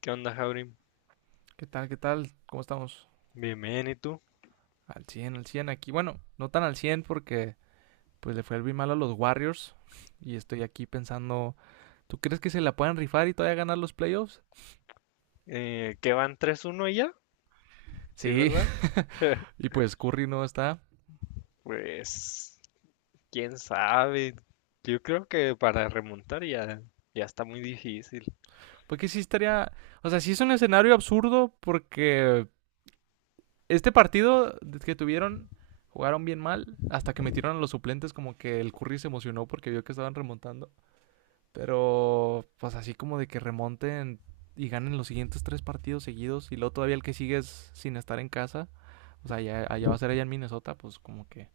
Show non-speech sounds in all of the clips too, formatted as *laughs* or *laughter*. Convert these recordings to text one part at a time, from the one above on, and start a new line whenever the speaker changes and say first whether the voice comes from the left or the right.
left: ¿Qué onda, Jaurim?
right: ¿Qué tal? ¿Qué tal? ¿Cómo estamos?
left: Bien, bien, ¿y tú?
right: Al 100 aquí. Bueno, no tan al 100 porque pues le fue el bien mal a los Warriors y estoy aquí pensando, ¿tú crees que se la puedan rifar y todavía ganar los playoffs?
left: ¿Qué van 3-1 ya? Sí,
right: Sí.
left: ¿verdad?
right: *laughs* Y pues Curry no está.
left: Pues, quién sabe. Yo creo que para remontar ya, ya está muy difícil.
right: Porque sí estaría, o sea, sí es un escenario absurdo porque este partido que tuvieron jugaron bien mal hasta que metieron a los suplentes, como que el Curry se emocionó porque vio que estaban remontando. Pero pues así como de que remonten y ganen los siguientes tres partidos seguidos y luego todavía el que sigue es sin estar en casa, o sea, allá, allá va a ser allá en Minnesota, pues como que...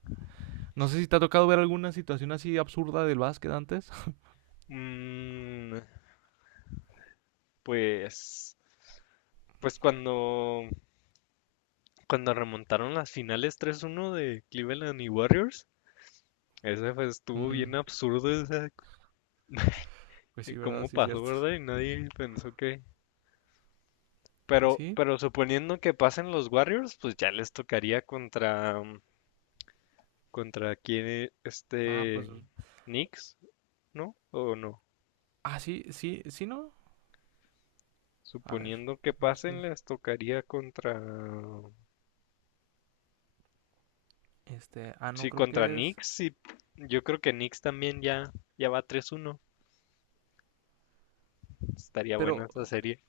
right: No sé si te ha tocado ver alguna situación así absurda del básquet antes. *laughs*
left: Mm, pues, pues cuando remontaron las finales 3-1 de Cleveland y Warriors, ese pues estuvo bien
right: Mm,
left: absurdo, o sea,
right: pues sí, ¿verdad?
left: cómo
right: Sí, es
left: pasó,
right: cierto.
left: ¿verdad? Y
right: *laughs*
left: nadie pensó que...
right: Pues
left: Pero,
right: sí.
left: pero suponiendo que pasen los Warriors, pues ya les tocaría contra... contra quién
right: Ah, pues...
left: Knicks, ¿no? ¿O no?
right: Ah, sí, sí, sí, ¿no? A ver,
left: Suponiendo que
right: no sé.
left: pasen, les tocaría contra...
right: Este, no,
left: Sí,
right: creo
left: contra
right: que es...
left: Knicks, y yo creo que Knicks también ya, ya va 3-1. Estaría buena
right: Pero,
left: esa serie.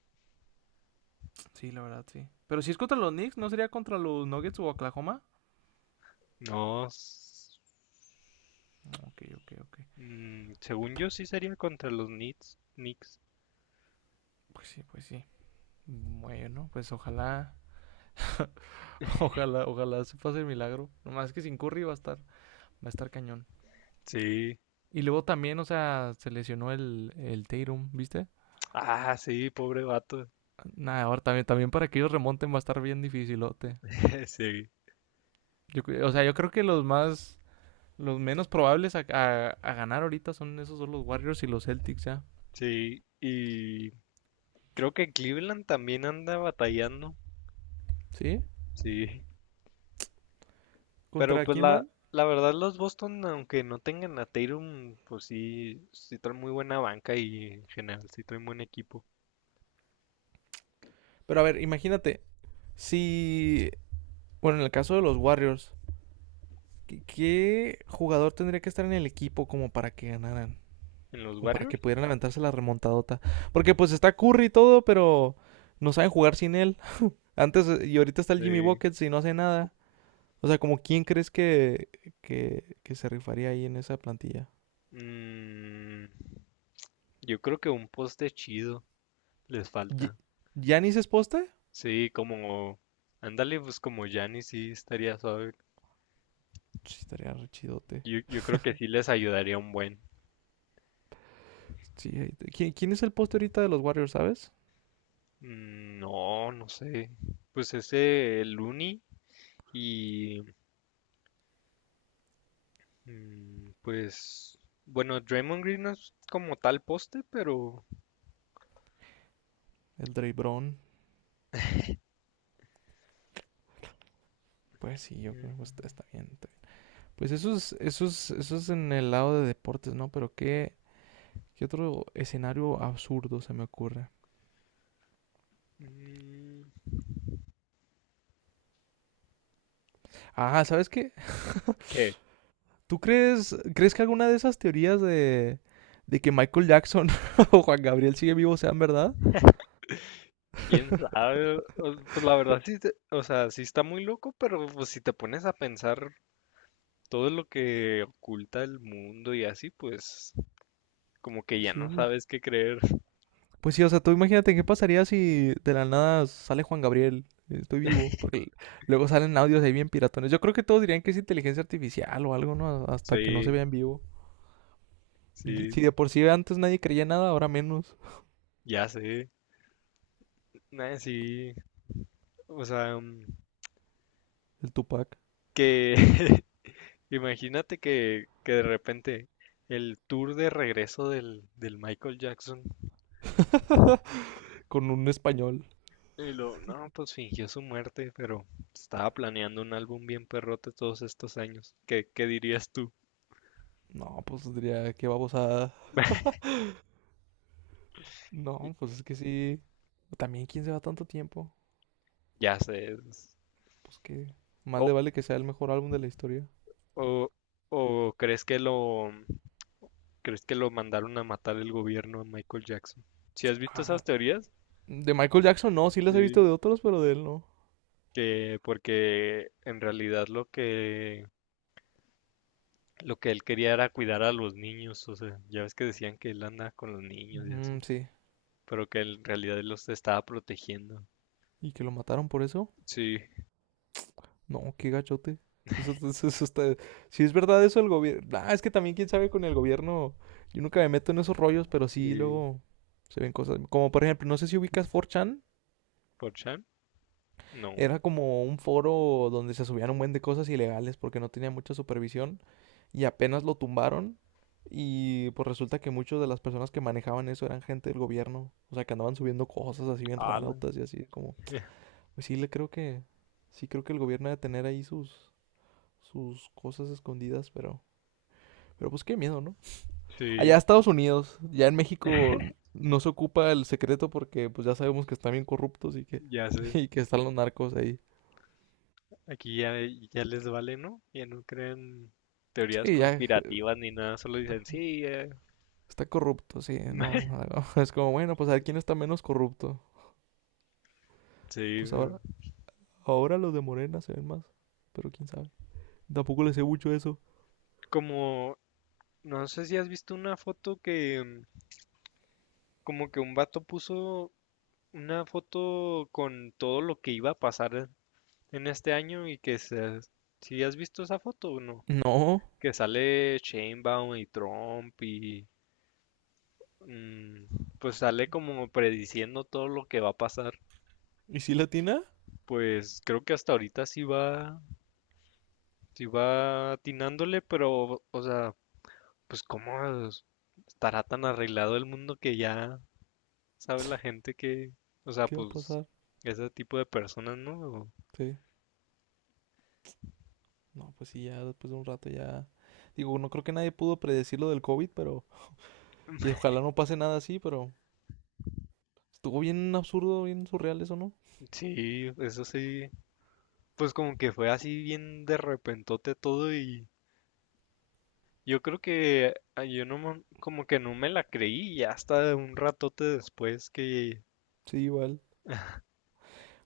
right: sí, la verdad, sí. Pero si es contra los Knicks, ¿no sería contra los Nuggets o Oklahoma?
left: No,
right: Ok, ok, ok.
left: según yo sí sería contra los Knicks. Knicks.
right: Pues sí, pues sí. Bueno, pues ojalá, *laughs* ojalá, ojalá se pase el milagro. Nomás que sin Curry va a estar cañón.
left: Sí.
right: Y luego también, o sea, se lesionó el Tatum, ¿viste?
left: Ah, sí, pobre vato.
right: Nada, ahora también, también para que ellos remonten va a estar bien dificilote.
left: *laughs* Sí,
right: Yo, o sea, yo creo que los más, los menos probables a, a ganar ahorita son esos, son los Warriors y los Celtics, ¿ya?
left: sí. Y creo que Cleveland también anda batallando.
right: ¿Sí?
left: Sí. Pero
right: ¿Contra
left: pues
right: quién
left: la,
right: man?
left: la verdad, los Boston, aunque no tengan a Tatum, pues sí, sí traen muy buena banca y en general sí traen buen equipo.
right: Pero a ver, imagínate, si, bueno, en el caso de los Warriors, ¿qué, qué jugador tendría que estar en el equipo como para que ganaran?
left: En los
right: Como para que
left: Warriors,
right: pudieran aventarse la remontadota. Porque pues está Curry y todo, pero no saben jugar sin él. Antes y ahorita está el Jimmy
left: sí.
right: Buckets y no hace nada. O sea, como quién crees que se rifaría ahí en esa plantilla.
left: Mm, yo creo que un poste chido les
right: Ye-
left: falta.
right: ¿Giannis es poste?
left: Sí, como, ándale, pues como Giannis sí estaría suave.
right: Sí, estaría re chidote.
left: Yo creo que sí les ayudaría un buen.
right: Sí, ahí ¿quién, quién es el poste ahorita de los Warriors, sabes?
left: Mm. No, no sé. Pues ese Looney y... Pues bueno, Draymond Green no es como tal poste, pero
right: El Dre Brown. Pues sí, yo creo que
left: mm,
right: está, está bien, está bien. Pues eso es, eso es, eso es en el lado de deportes, ¿no? Pero qué, ¿qué otro escenario absurdo se me ocurre? Ah, ¿sabes qué?
left: ¿Qué?
right: *laughs* ¿Tú crees, crees que alguna de esas teorías de que Michael Jackson *laughs* o Juan Gabriel sigue vivo sean verdad?
left: ¿Quién
right: *laughs*
left: sabe? Pues la verdad sí, o sea, sí está muy loco, pero pues si te pones a pensar todo lo que oculta el mundo y así, pues como que
right: Pues
left: ya
right: sí,
left: no
right: pues.
left: sabes qué creer.
right: Pues sí, o sea, tú imagínate qué pasaría si de la nada sale Juan Gabriel. Estoy vivo. Porque luego salen audios ahí bien piratones. Yo creo que todos dirían que es inteligencia artificial o algo, ¿no? Hasta que no se
left: Sí,
right: vea en vivo. Y
left: sí,
right: si de por sí antes nadie creía nada, ahora menos.
left: ya sé. Nah, sí, o sea,
right: El Tupac.
left: que *laughs* imagínate que de repente el tour de regreso del Michael Jackson.
right: Con un español.
left: Y lo, no, pues fingió su muerte, pero estaba planeando un álbum bien perrote todos estos años. ¿Qué dirías tú?
right: No, pues diría, qué babosada.
left: *laughs* Y-
right: No, pues es que sí. También, ¿quién se va tanto tiempo?
left: Ya sé.
right: Pues que más le
left: O,
right: vale que sea el mejor álbum de la historia.
left: o, o crees que lo mandaron a matar el gobierno a Michael Jackson. ¿Si has visto
right: Ah,
left: esas teorías?
right: de Michael Jackson no, sí los he visto
left: Sí.
right: de otros, pero de él no.
left: Que porque en realidad lo que él quería era cuidar a los niños, o sea, ya ves que decían que él anda con los niños y
right: Mm,
left: así,
right: sí.
left: pero que en realidad él los estaba protegiendo.
right: ¿Y que lo mataron por eso?
left: Sí,
right: No, qué gachote. Eso, eso está... Si es verdad eso, el gobierno... Ah, es que también quién sabe con el gobierno... Yo nunca me meto en esos rollos, pero sí
left: sí.
right: luego se ven cosas. Como por ejemplo, no sé si ubicas 4chan.
left: ¿Por Chan? No.
right: Era como un foro donde se subían un buen de cosas ilegales porque no tenía mucha supervisión y apenas lo tumbaron y pues resulta que muchas de las personas que manejaban eso eran gente del gobierno, o sea, que andaban subiendo cosas así bien
left: Ala.
right: rarotas y así como,
left: *laughs*
right: pues sí le creo que sí creo que el gobierno debe tener ahí sus sus cosas escondidas, pero pues qué miedo, ¿no? Allá
left: Sí,
right: Estados Unidos, ya en México no se ocupa el secreto porque pues ya sabemos que están bien corruptos y que
left: ya
right: *laughs*
left: sé.
right: y que están los narcos ahí.
left: Aquí ya, ya les vale, ¿no? Ya no creen teorías
right: Sí, ya
left: conspirativas ni nada, solo dicen sí, eh".
right: está corrupto, sí, no, *laughs*
left: *laughs*
right: no, no. Es como, bueno, pues a ver quién está menos corrupto.
left: Sí,
right: Pues
left: pero
right: ahora, ahora los de Morena se ven más. Pero quién sabe. Tampoco le sé mucho eso.
left: como no sé si has visto una foto que... Como que un vato puso una foto con todo lo que iba a pasar en este año y que se, si has visto esa foto o no,
right: No.
left: que sale Sheinbaum y Trump y... Mm, pues sale como prediciendo todo lo que va a pasar.
right: ¿Y si latina?
left: Pues creo que hasta ahorita sí va, atinándole, pero, o sea, pues cómo estará tan arreglado el mundo que ya sabe la
right: *sniffs*
left: gente que, o sea,
right: ¿Qué va a
left: pues
right: pasar?
left: ese tipo de personas, ¿no?
right: Sí. No, pues sí, ya después de un rato ya. Digo, no creo que nadie pudo predecir lo del COVID, pero. Y
left: *laughs*
right: ojalá no pase nada así, pero. Estuvo bien absurdo, bien surreal eso, ¿no?
left: Sí, eso sí, pues como que fue así bien de repentote todo, y yo creo que yo no, como que no me la creí ya hasta un ratote después que
right: Sí, igual.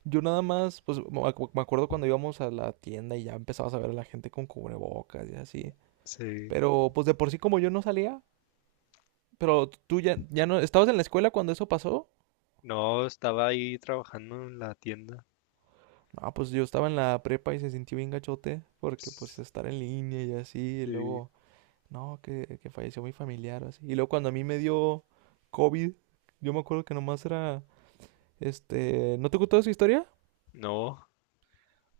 right: Yo nada más, pues me acuerdo cuando íbamos a la tienda y ya empezabas a ver a la gente con cubrebocas y así.
left: se...
right: Pero pues de por sí como yo no salía, pero tú ya, ya no, ¿estabas en la escuela cuando eso pasó?
left: No, estaba ahí trabajando en la tienda.
right: Ah, pues yo estaba en la prepa y se sintió bien gachote, porque pues
left: Ps,
right: estar en línea y así, y
left: sí.
right: luego, no, que falleció mi familiar o así. Y luego cuando a mí me dio COVID, yo me acuerdo que nomás era, este, ¿no te contó esa historia?
left: No.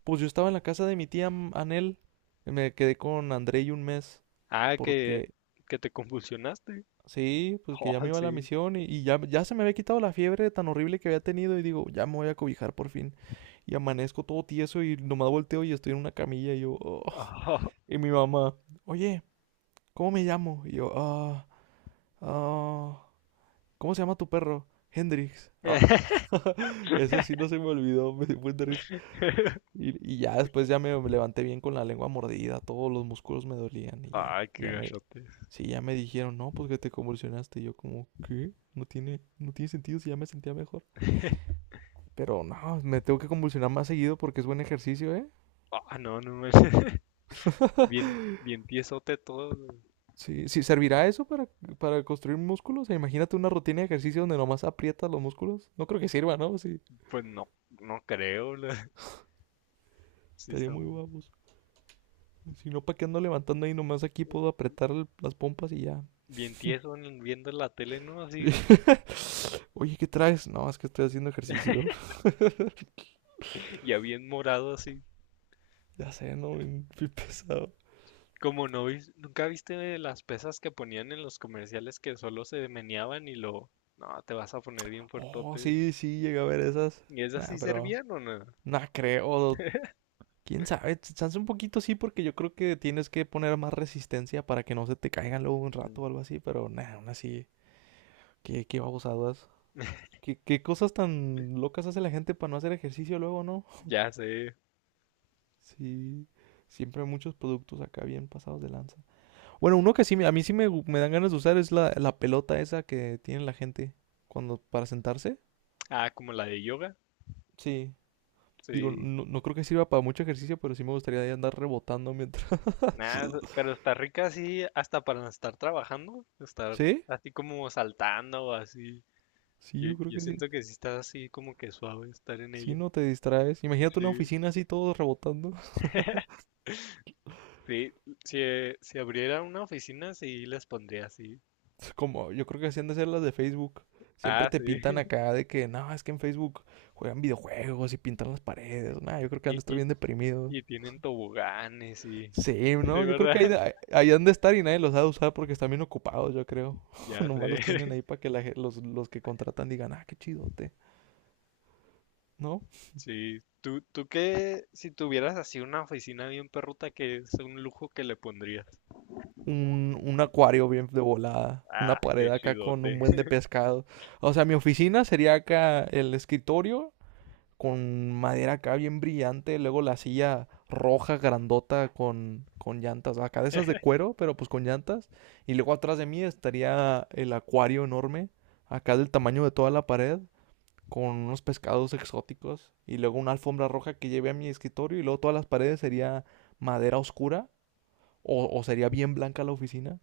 right: Pues yo estaba en la casa de mi tía Anel, me quedé con André y un mes,
left: Ah, que,
right: porque
left: que te convulsionaste.
right: sí, pues que ya
left: Ah,
right: me iba a la
left: sí.
right: misión y ya, ya se me había quitado la fiebre tan horrible que había tenido y digo, ya me voy a cobijar por fin. Y amanezco todo tieso y nomás volteo y estoy en una camilla y yo, "Oh".
left: Ah.
right: Y mi mamá, oye, ¿cómo me llamo? Y yo, ah, ¿cómo se llama tu perro? Hendrix. Ah.
left: *laughs*
right: *laughs* Eso sí no se me olvidó, me dio un, y ya después ya me levanté bien con la lengua mordida, todos los músculos me dolían y ya,
left: Ay, qué
right: ya me,
left: gachote.
right: sí, ya me dijeron, no, pues que te convulsionaste. Y yo como, ¿qué? No tiene, no tiene sentido si ya me sentía mejor. Pero no, me tengo que convulsionar más seguido porque es buen ejercicio, ¿eh?
left: Ah, no, no me. *laughs* Bien,
right: *laughs*
left: bien tiesote todo.
right: Sí, sí, ¿servirá eso para construir músculos? O sea, imagínate una rutina de ejercicio donde nomás aprietas los músculos. No creo que sirva, ¿no? Sí,
left: Pues no, no creo. *laughs* Sí,
right: estaría
left: está
right: muy
left: muy.
right: guapos. Si no, ¿para qué ando levantando ahí? Nomás aquí puedo apretar las pompas y ya.
left: Bien
right: *laughs*
left: tieso viendo la tele, ¿no? Así,
right: *laughs* Oye, ¿qué traes? No, es que estoy haciendo ejercicio. *laughs*
left: ya bien morado, así.
right: Ya sé, no, bien, pesado.
left: Como ¿nunca viste las pesas que ponían en los comerciales que solo se meneaban y lo? No, te vas a poner bien
right: Oh,
left: fuertote.
right: sí, sí, llegué a ver esas.
left: ¿Y esas
right: Nah,
left: sí
right: pero
left: servían o no?
right: no creo. ¿Quién sabe? Chance un poquito sí, porque yo creo que tienes que poner más resistencia para que no se te caigan luego un rato
left: Mm.
right: o algo así, pero nah, aún así, qué, qué babosadas. ¿Qué, qué cosas tan locas hace la gente para no hacer ejercicio luego, ¿no?
left: Ya sé.
right: Sí, siempre hay muchos productos acá bien pasados de lanza. Bueno, uno que sí, a mí sí me, me dan ganas de usar es la, la pelota esa que tiene la gente cuando para sentarse.
left: Ah, como la de yoga.
right: Sí, digo,
left: Sí.
right: no, no creo que sirva para mucho ejercicio, pero sí me gustaría de andar rebotando mientras.
left: Nada, pero está rica así hasta para estar trabajando,
right: *laughs*
left: estar
right: ¿Sí?
left: así como saltando o así.
right: Sí,
left: Yo,
right: yo creo
left: yo
right: que sí.
left: siento que sí está así como que suave estar en
right: Sí,
left: ella.
right: no te distraes. Imagínate una
left: Sí.
right: oficina así todos rebotando.
left: Sí, si abriera una oficina, sí les pondría así.
right: *laughs* Como yo creo que así han de ser las de Facebook. Siempre
left: Ah,
right: te
left: sí.
right: pintan
left: *laughs*
right: acá de que, no, es que en Facebook juegan videojuegos y pintan las paredes. Nah, yo creo que han
left: Y,
right: de estar
left: y,
right: bien deprimidos.
left: y tienen toboganes y...
right: Sí,
left: Sí,
right: ¿no? Yo creo que ahí,
left: ¿verdad? *laughs*
right: ahí han de estar y nadie los ha de usar porque están bien ocupados, yo creo. *laughs*
left: Ya
right: Nomás los
left: sé.
right: tienen ahí para que la los que contratan digan, ah, qué chidote, ¿no?
left: Sí, tú qué, si tuvieras así una oficina bien perruta, que es un lujo que le pondrías?
right: Un acuario bien de volada, una
left: Ah,
right: pared
left: qué
right: acá con un
left: chidote.
right: buen de pescado. O sea, mi oficina sería acá el escritorio con madera acá bien brillante, luego la silla roja grandota con llantas, acá de esas de cuero, pero pues con llantas. Y luego atrás de mí estaría el acuario enorme, acá del tamaño de toda la pared, con unos pescados exóticos y luego una alfombra roja que lleve a mi escritorio y luego todas las paredes sería madera oscura o sería bien blanca la oficina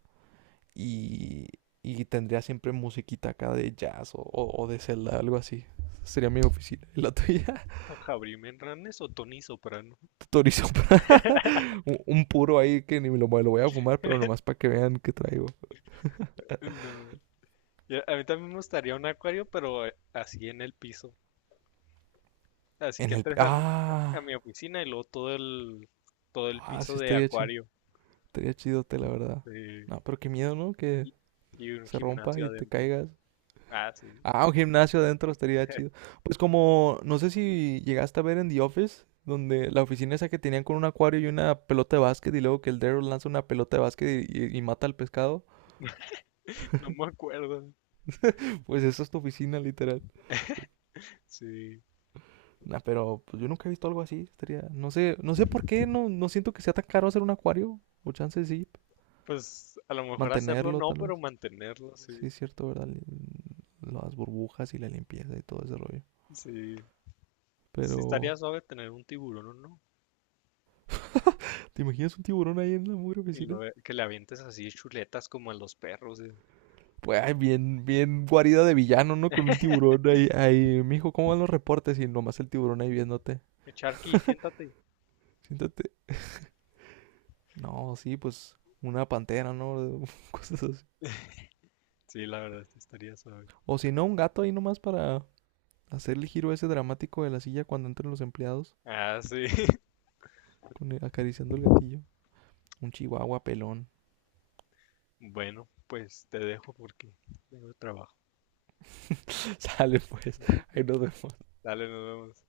right: y, y tendría siempre musiquita acá de jazz o, o de celda, algo así. Sería mi oficina. ¿Y la tuya?
left: *laughs* Javier Menranes o Tony Soprano. *laughs*
right: *laughs* Torizo. Un puro ahí que ni me lo, me lo voy a fumar, pero nomás para que vean que traigo.
left: No. Ya, a mí también me gustaría un acuario, pero así en el piso. Así
right: En
left: que
right: el...
left: entres a, mi a
right: Ah,
left: mi oficina y luego todo el
right: ah,
left: piso
right: sí
left: de
right: estaría chido.
left: acuario.
right: Estaría chidote, la verdad.
left: Sí,
right: No, pero qué miedo, ¿no? Que
left: y, y un
right: se rompa
left: gimnasio
right: y te
left: adentro.
right: caigas.
left: Ah, sí.
right: Ah, un gimnasio adentro estaría chido. Pues como, no sé si llegaste a ver en The Office, donde la oficina esa que tenían con un acuario y una pelota de básquet, y luego que el Daryl lanza una pelota de básquet y, y mata al pescado.
left: No me
right: *laughs*
left: acuerdo.
right: Pues esa es tu oficina, literal.
left: Sí.
right: Nah, pero pues yo nunca he visto algo así. Estaría, no sé, no sé por qué, no, no siento que sea tan caro hacer un acuario. O chance sí,
left: Pues a lo mejor hacerlo
right: mantenerlo
left: no,
right: tal vez.
left: pero mantenerlo, sí.
right: Sí, es cierto, ¿verdad? Las burbujas y la limpieza y todo ese rollo.
left: Sí. Sí estaría
right: Pero,
left: suave tener un tiburón, ¿o no?
right: *laughs* ¿te imaginas un tiburón ahí en la mugre
left: Y
right: oficina?
left: luego que le avientes así chuletas como a los perros.
right: Pues ay, bien, bien guarida de villano, ¿no? Con un tiburón ahí, ahí, mijo, ¿cómo van los reportes? Y nomás el tiburón ahí viéndote.
left: Sharky,
right: *laughs*
left: siéntate.
right: Siéntate. No, sí, pues una pantera, ¿no? *laughs* Cosas así.
left: Sí, la verdad, sí estaría suave.
right: O si no, un gato ahí nomás para hacer el giro ese dramático de la silla cuando entran los empleados,
left: Ah, sí. *laughs*
right: con acariciando el gatillo. Un chihuahua pelón.
left: Bueno, pues te dejo porque tengo trabajo.
right: *laughs* Sale pues, ahí nos vemos.
left: Dale, nos vemos.